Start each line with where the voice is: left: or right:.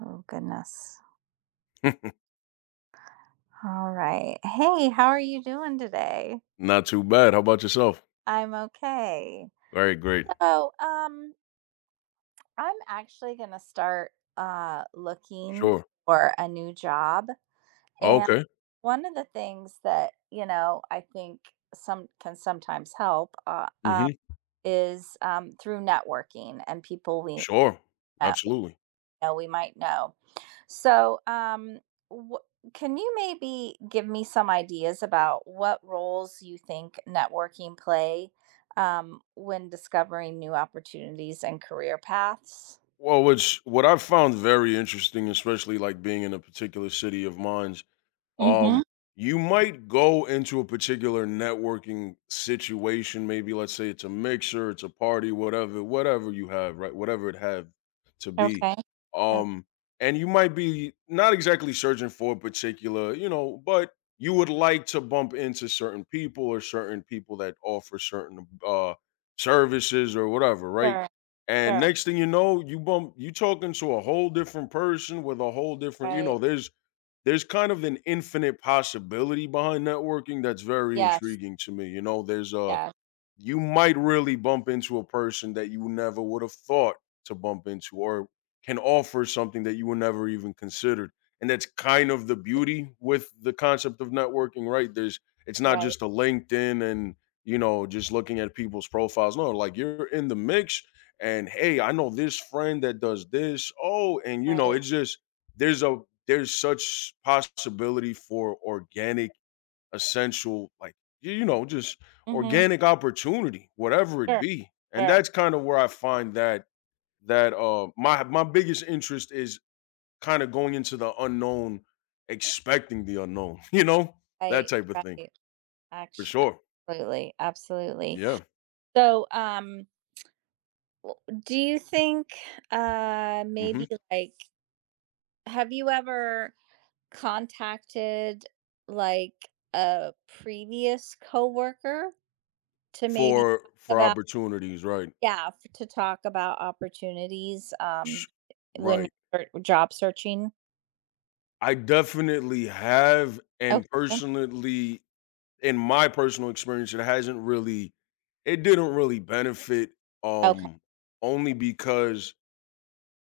right: Oh, goodness. All right. Hey, how are you doing today?
left: Not too bad. How about yourself?
right: I'm okay.
left: Great, great.
right: So, um, I'm actually going to start looking
left: Sure.
right: for a new job. And
left: Okay.
right: one of the things that, you know, I think sometimes help
left: Mhm.
right: is through networking and people we
left: Sure.
right: know.
left: Absolutely.
right: We might know. So, um, wh- can you maybe give me some ideas about what roles you think networking play when discovering new opportunities and career paths?
left: Well, which what I've found very interesting, especially like being in a particular city of mine's.
right: Mm-hmm.
left: Um, you might go into a particular networking situation. Maybe let's say it's a mixer, it's a party, whatever, whatever you have, right? Whatever it have to be.
right: Okay. Oh,
left: Um, and you might be not exactly searching for a particular, you know, but you would like to bump into certain people or certain people that offer certain services or whatever, right?
right: sure.
left: And
right: Sure.
left: next thing you know, you talking to a whole different person with a whole different, you
right: Right.
left: know, there's kind of an infinite possibility behind networking that's very
right: Yes.
left: intriguing to me. You know, there's a
right: Yeah.
left: you might really bump into a person that you never would have thought to bump into or can offer something that you were never even considered. And that's kind of the beauty with the concept of networking, right? There's It's not
right: Right.
left: just a LinkedIn and, you know, just looking at people's profiles. No, like you're in the mix and hey, I know this friend that does this. Oh, and you know,
right: Right.
left: it's just there's a there's such possibility for organic essential, like, y you know, just
right: Mm-hmm.
left: organic opportunity, whatever it
right: Sure.
left: be. And
right: Sure.
left: that's kind of where I find that my biggest interest is kind of going into the unknown, expecting the unknown, you know, that
right: Right.
left: type of thing.
right: Right.
left: For
right: Actually,
left: sure.
right: absolutely. Absolutely.
left: Yeah.
right: So, um, do you think
left: hmm
right: maybe like have you ever contacted, like, a previous coworker to maybe talk
left: For
right: about
left: opportunities, right.
right: Yeah, f to talk about opportunities,
left: Sh-
right: when
left: Right.
right: you're job searching?
left: I definitely have, and
right: Okay,
left: personally in my personal experience, it hasn't really, it didn't really benefit,
right: okay,
left: um only because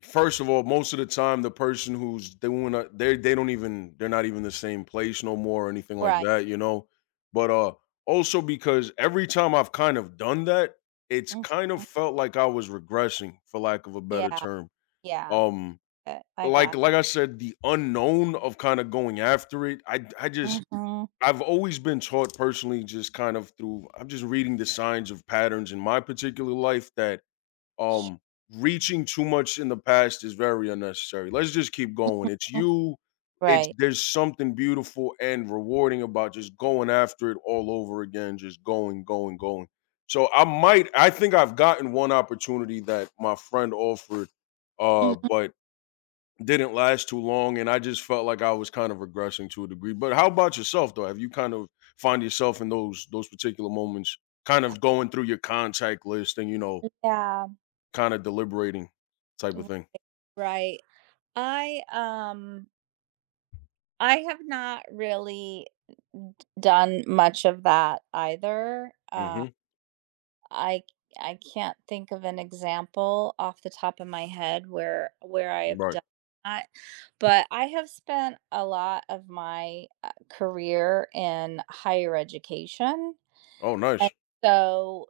left: first of all, most of the time the person who's doing a, they don't even, they're not even the same place no more or anything like
right: right.
left: that, you know. But also because every time I've kind of done that, it's
right: Mhm.
left: kind of felt like I was regressing, for lack of a better
right: Yeah,
left: term.
right: yeah,
left: Um
right: I
left: like
right: got
left: like I said, the unknown of kind of going after it. I just,
right: it. Mhm,
left: I've always been taught personally just kind of through, I'm just reading the signs of patterns in my particular life that, um, reaching too much in the past is very unnecessary. Let's just keep going. It's you. It's
right: right.
left: There's something beautiful and rewarding about just going after it all over again, just going, going, going. So I think I've gotten one opportunity that my friend offered,
right: Mhm,
left: but didn't last too long, and I just felt like I was kind of regressing to a degree. But how about yourself though? Have you kind of find yourself in those particular moments kind of going through your contact list and, you know,
right: yeah,
left: kind of deliberating type of
right: r
left: thing?
right: right. I, um, I have not really done much of that either,
left: Mhm.
right: I I can't think of an example off the top of my head where I have
left: Right.
right: done that, but I have spent a lot of my, career in higher education,
left: Oh,
right: and
left: nice.
right: so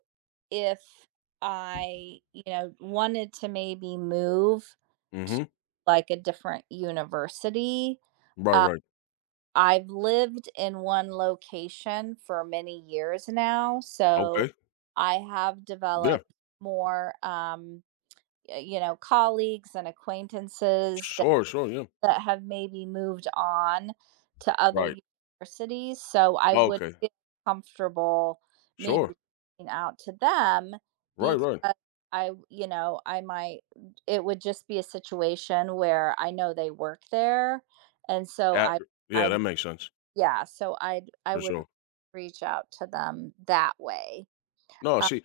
right: if I, you know, wanted to maybe move to,
left: Mhm.
right: like, a different university,
left: Right,
right: uh,
left: right.
right: I've lived in one location for many years now, so
left: Okay.
right: I have
left: Yeah.
right: developed more, you know, colleagues and acquaintances
left: Sure, sure, yeah.
right: that have maybe moved on to other
left: Right.
right: universities. So I would
left: Okay.
right: feel comfortable maybe
left: Sure.
right: reaching out to them
left: Right, right.
right: because you know, it would just be a situation where I know they work there. And
left: At, yeah, that
right: I,
left: makes sense.
right: yeah, so I
left: For
right: would
left: sure.
right: reach out to them that way.
left: No,
right: Uh,
left: see.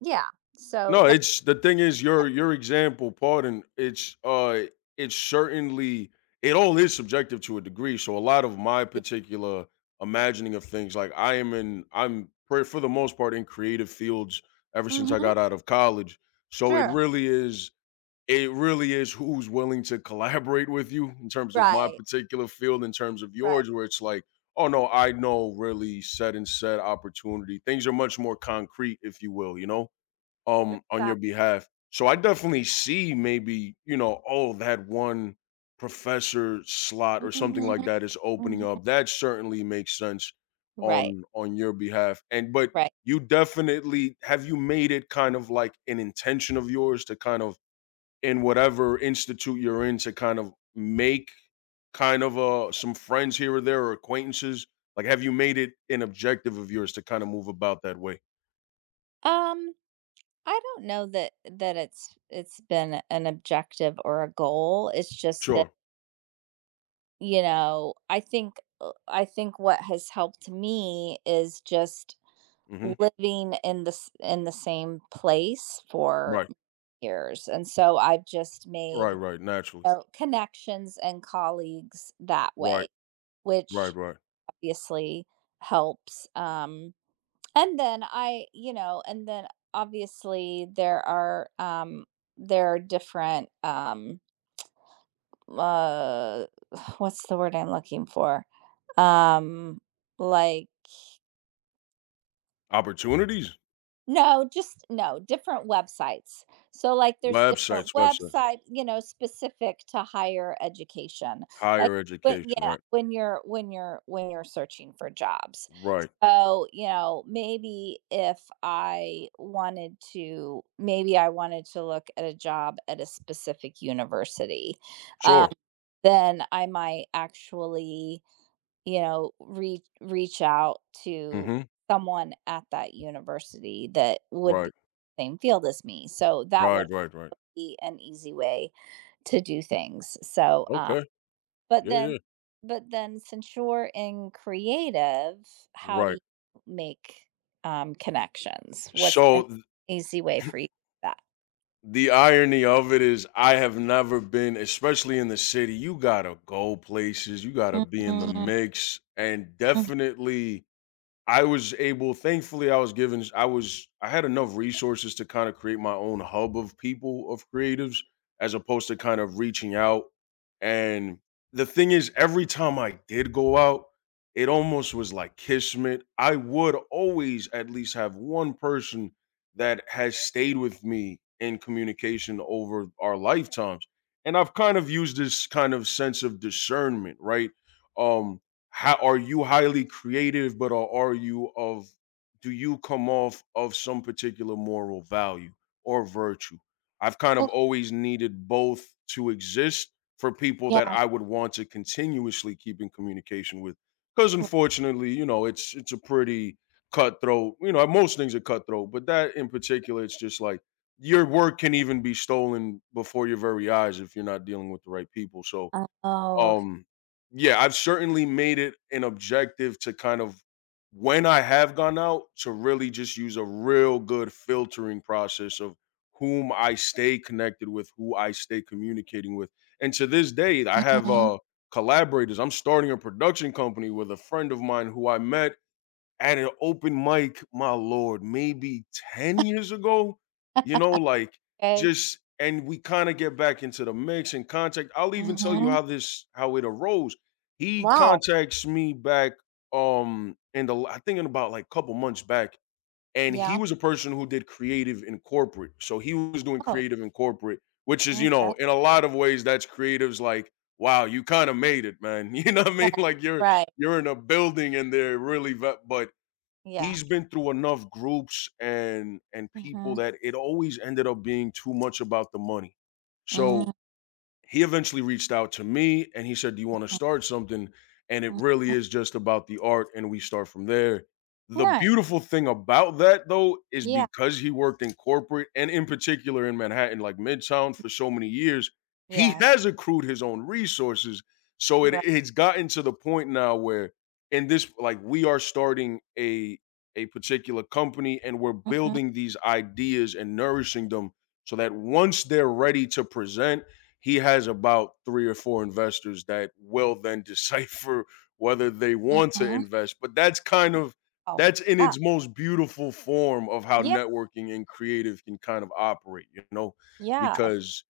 right: yeah. So
left: No,
right: that.
left: it's the thing is your example, pardon, it's certainly, it all is subjective to a degree. So a lot of my
right: Yeah.
left: particular imagining of things, like I am in I'm for the most part in creative fields ever since I
right: Mhm.
left: got out of college. So it
right: Sure.
left: really is, it really is who's willing to collaborate with you, in terms of my
right: Right,
left: particular field, in terms of
right: right.
left: yours, where it's like, oh no, I know really set and set opportunity. Things are much more concrete, if you will, you know? On your
right: Exact
left: behalf. So I definitely see maybe, you know, oh, that one professor slot or something
right: Mhm,
left: like that is opening
right: mhm.
left: up. That certainly makes sense
right: Right,
left: on your behalf. And but
right: right.
left: you definitely have you made it kind of like an intention of yours to kind of, in whatever institute you're in, to kind of make kind of some friends here or there or acquaintances? Like have you made it an objective of yours to kind of move about that way?
right: Um, I don't know that it's been an objective or a goal. It's just that,
left: Sure.
right: you know, I think what has helped me is just
left: hmm
right: living in this in the same place for
left: Right.
right: years, and so I've just
left: Right,
right: made,
left: right, naturally.
right: you know, connections and colleagues that
left: Right,
right: way,
left: right,
right: which
left: right.
right: obviously helps. And then I, you know, and then obviously there are different uh, what's the word I'm looking for? Um, like
left: Opportunities?
right: No, just no, different websites. So, like, there's different
left: Websites, websites.
right: website, you know, specific to higher education. Like,
left: Higher
right: when
left: education,
right: yeah,
left: right.
right: when you're when you're searching for jobs.
left: Right.
right: So, you know, maybe if I wanted to, maybe I wanted to look at a job at a specific university, um,
left: Sure.
right: then I might actually you know, reach out to
left: Mhm.
right: someone at that university that would be
left: Right.
right: the same field as me. So that would
left: Right, right, right.
right: be an easy way to do things.
left: Okay.
right: But
left: Yeah,
right: then,
left: yeah.
right: but then since you're in creative, how do
left: Right.
right: you make connections? What's an
left: So, th
right: easy way for you to do
left: the irony of it is I have never been, especially in the city, you gotta go places, you gotta
right: Mm,
left: be in the
right: mm,
left: mix, and
right: mm.
left: definitely I was able, thankfully, I was, I had enough resources to kinda create my own hub of people, of creatives, as opposed to kind of reaching out. And the thing is, every time I did go out, it almost was like kismet. I would always at least have one person that has stayed with me in communication over our lifetimes, and I've kind of used this kind of sense of discernment, right? Um how are you highly creative, but are you of, do you come off of some particular moral value or virtue? I've kind of
right: Oh,
left: always needed both to exist for people that
right: yeah.
left: I would want to continuously keep in communication with, because unfortunately, you know, it's a pretty cutthroat, you know, most things are cutthroat, but that in particular, it's just like your work can even be stolen before your very eyes if you're not dealing with the right people. So
right: Oh,
left: um, yeah, I've certainly made it an objective to kind of, when I have gone out, to really just use a real good filtering process of whom I stay connected with, who I stay communicating with. And to this day, I have
right: Mhm.
left: collaborators. I'm starting a production company with a friend of mine who I met at an open mic, my lord, maybe 10 years ago, you know, like,
right: okay.
left: just, and we kind of get back into the mix and contact. I'll even tell you
right: Mhm.
left: how this how it arose. He
right: Wow.
left: contacts me back in the I think in about like a couple months back. And he
right: Yeah.
left: was a person who did creative in corporate. So he was doing
right: Oh,
left: creative in corporate, which is, you know,
right: okay.
left: in a lot of ways, that's creatives like, wow, you kind of made it, man. You know what I mean?
right: Right,
left: Like
right: right,
left: you're in a building and they're really, but
right: yeah.
left: he's been through enough groups and people
right: Mhm,
left: that it always ended up being too much about the money. So
right: mhm,
left: he eventually reached out to me and he said, "Do you want to start something?" And it
right: mm.
left: really is just about the art, and we start from there. The
right: Nice.
left: beautiful thing about that, though, is
right: Yeah,
left: because he worked in corporate and in particular in Manhattan, like Midtown, for so many years, he
right: yes,
left: has accrued his own resources. So
right: right.
left: it's gotten to the point now where, in this, like, we are starting a particular company, and we're
right: Mhm,
left: building these ideas and nourishing them so that once they're ready to present, he has about three or four investors that will then decipher whether they want to
right: mhm.
left: invest. But that's kind of,
right: Oh,
left: that's in
right: yeah,
left: its most beautiful form of how
right: yeah,
left: networking and creative can kind of operate, you know,
right: yeah,
left: because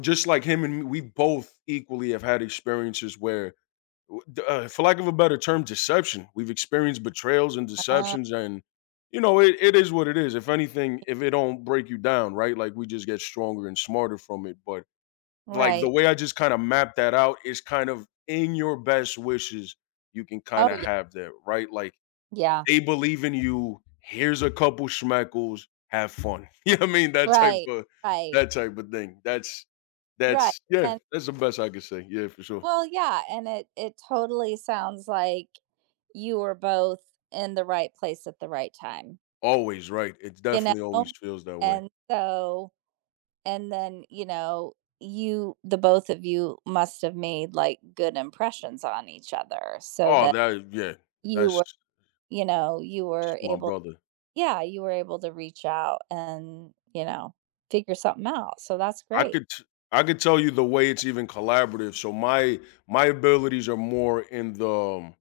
left: just like him and me, we both equally have had experiences where, for lack of a better term, deception. We've experienced betrayals and
right: uh,
left: deceptions, and, you know, it is what it is. If anything, if it don't break you down, right? Like we just get stronger and smarter from it. But like the
right: right.
left: way I just kind of map that out is kind of in your best wishes you can kind
right: Oh,
left: of
right: yeah,
left: have that, right? Like
right: yeah,
left: they believe in you. Here's a couple schmeckles. Have fun. You know what I mean?
right: right, right,
left: That type of thing.
right: right,
left: That's yeah,
right: and
left: that's the best I could say. Yeah, for sure.
right: well, yeah, and it totally sounds like you were both in the right place at the right time,
left: Always right. It
right: you
left: definitely always
right: know?
left: feels that way.
right: And so and then you know you the both of you must have made like good impressions on each other so
left: Oh,
right: that
left: that yeah,
right: you
left: that's
right: were you know you were
left: my
right: able
left: brother.
right: yeah you were able to reach out and you know figure something out so that's
left: I
right: great
left: could t- I could tell you the way it's even collaborative. So my abilities are more in the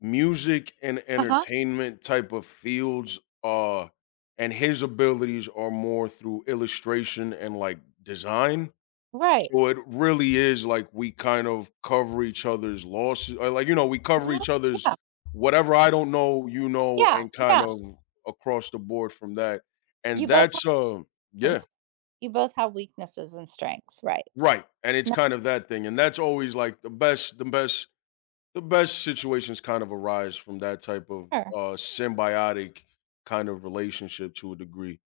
left: music and
right: uh-huh
left: entertainment type of fields, and his abilities are more through illustration and like design.
right: right
left: So it really is like we kind of cover each other's losses, or like, you know, we cover
right: Mhm.
left: each other's
right: Yeah,
left: whatever, I don't know, you know,
right: yeah,
left: and kind
right: yeah,
left: of across the board from that. And
right: you both have
left: that's
right: some
left: yeah,
right: s- you both have weaknesses and strengths right
left: right. And it's
right: no
left: kind of that thing, and that's always like the best. The best situations kind of arise from that type of
right: sure.
left: symbiotic kind of relationship to a degree.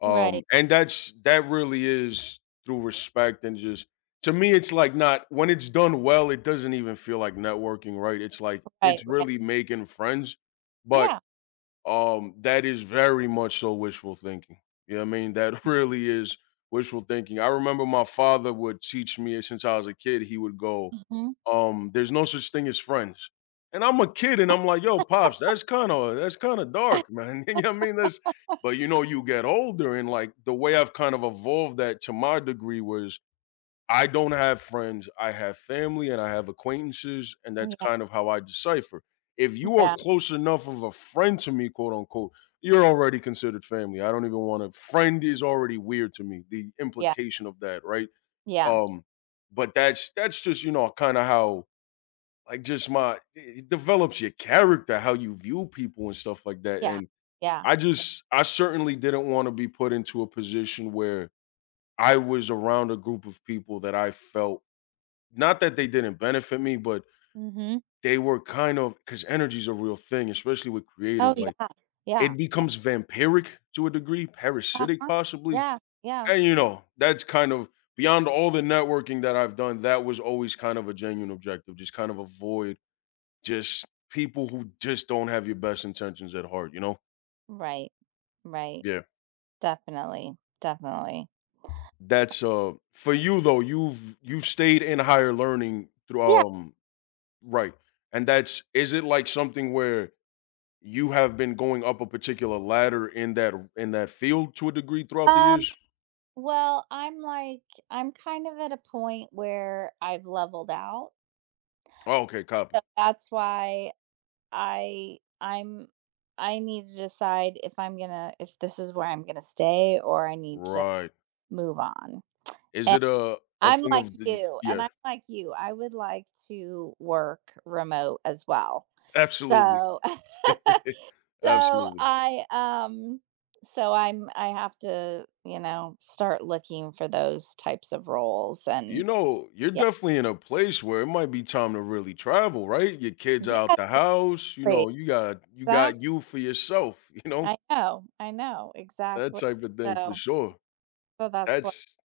right: Right,
left: And that really is through respect and just, to me, it's like not when it's done well, it doesn't even feel like networking, right? It's like
right: right,
left: it's
right: right,
left: really making friends, but
right: yeah.
left: that is very much so wishful thinking, you know what I mean, that really is wishful thinking. I remember my father would teach me since I was a kid, he would go,
right: Hmm.
left: there's no such thing as friends. And I'm a kid and I'm like, yo pops, that's kind of, that's kind of dark, man. You know what I mean? That's, but you know, you get older, and like the way I've kind of evolved that to my degree was, I don't have friends. I have family and I have acquaintances, and that's
right: Yeah,
left: kind of how I decipher. If you are
right: yeah,
left: close enough of a friend to me, quote unquote, you're already considered family. I don't even want to. Friend is already weird to me, the
right: yeah,
left: implication of that, right?
right: yeah,
left: Um, but that's just, you know, kind of how, like, just my it it develops your character, how you view people and stuff like that.
right: yeah,
left: And
right: yeah.
left: I just, I certainly didn't want to be put into a position where I was around a group of people that I felt, not that they didn't benefit me, but
right: Hmm.
left: they were kind of, 'cause energy's a real thing, especially with
right: Oh,
left: creative, like,
right: yeah, yeah.
left: it becomes vampiric to a degree, parasitic
right: Uh-huh.
left: possibly,
right: Yeah, yeah.
left: and, you know, that's kind of, beyond all the networking that I've done, that was always kind of a genuine objective, just kind of avoid just people who just don't have your best intentions at heart, you know?
right: Right. Right.
left: Yeah.
right: Definitely. Definitely.
left: That's, for you though, you've stayed in higher learning through,
right: Yeah.
left: right, and that's, is it like something where you have been going up a particular ladder in that field to a degree throughout the
right: Um,
left: years?
right: well, I'm kind of at a point where I've leveled out.
left: Oh, okay, copy.
right: So that's why I I'm I need to decide if this is where I'm gonna stay or I need to
left: Right.
right: move on.
left: Is
right: And
left: it a A
right: I'm
left: thing
right: like
left: of the,
right: you,
left: yeah,
right: and I'm like you. I would like to work remote as well.
left: absolutely.
right: So So
left: Absolutely.
right: I um so I'm I have to, you know, start looking for those types of roles
left: You
right: and
left: know, you're
right: yeah.
left: definitely in a place where it might be time to really travel, right? Your kids out
right: Yes,
left: the house, you know,
right: please.
left: you got
right: Exactly.
left: you for yourself, you know?
right: I know. I know.
left: That
right: Exactly.
left: type of thing for
right: So
left: sure.
right: so that's what
left: That's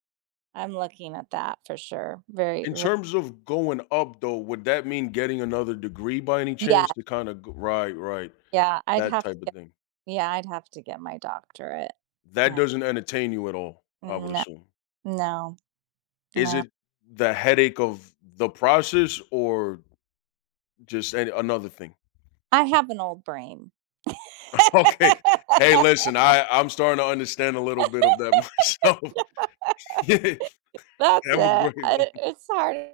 right: I'm looking at that for sure. Very,
left: In
right: very
left: terms of going up though, would that mean getting another degree by any
right: yeah,
left: chance to kind of, right, right.
right: yeah. I'd
left: That
right: have to
left: type of
right: get
left: thing.
right: yeah, I'd have to get my doctorate.
left: That
right: Uh,
left: doesn't entertain you at all, I would
right: No,
left: assume.
right: no,
left: Is
right: no.
left: it the headache of the process or just an another thing?
right: I have an old brain.
left: Okay. Hey, listen, I'm starting to understand a little bit of that myself. Yeah,
right: That's
left: have a
right: it.
left: great one.
right: I, it's hard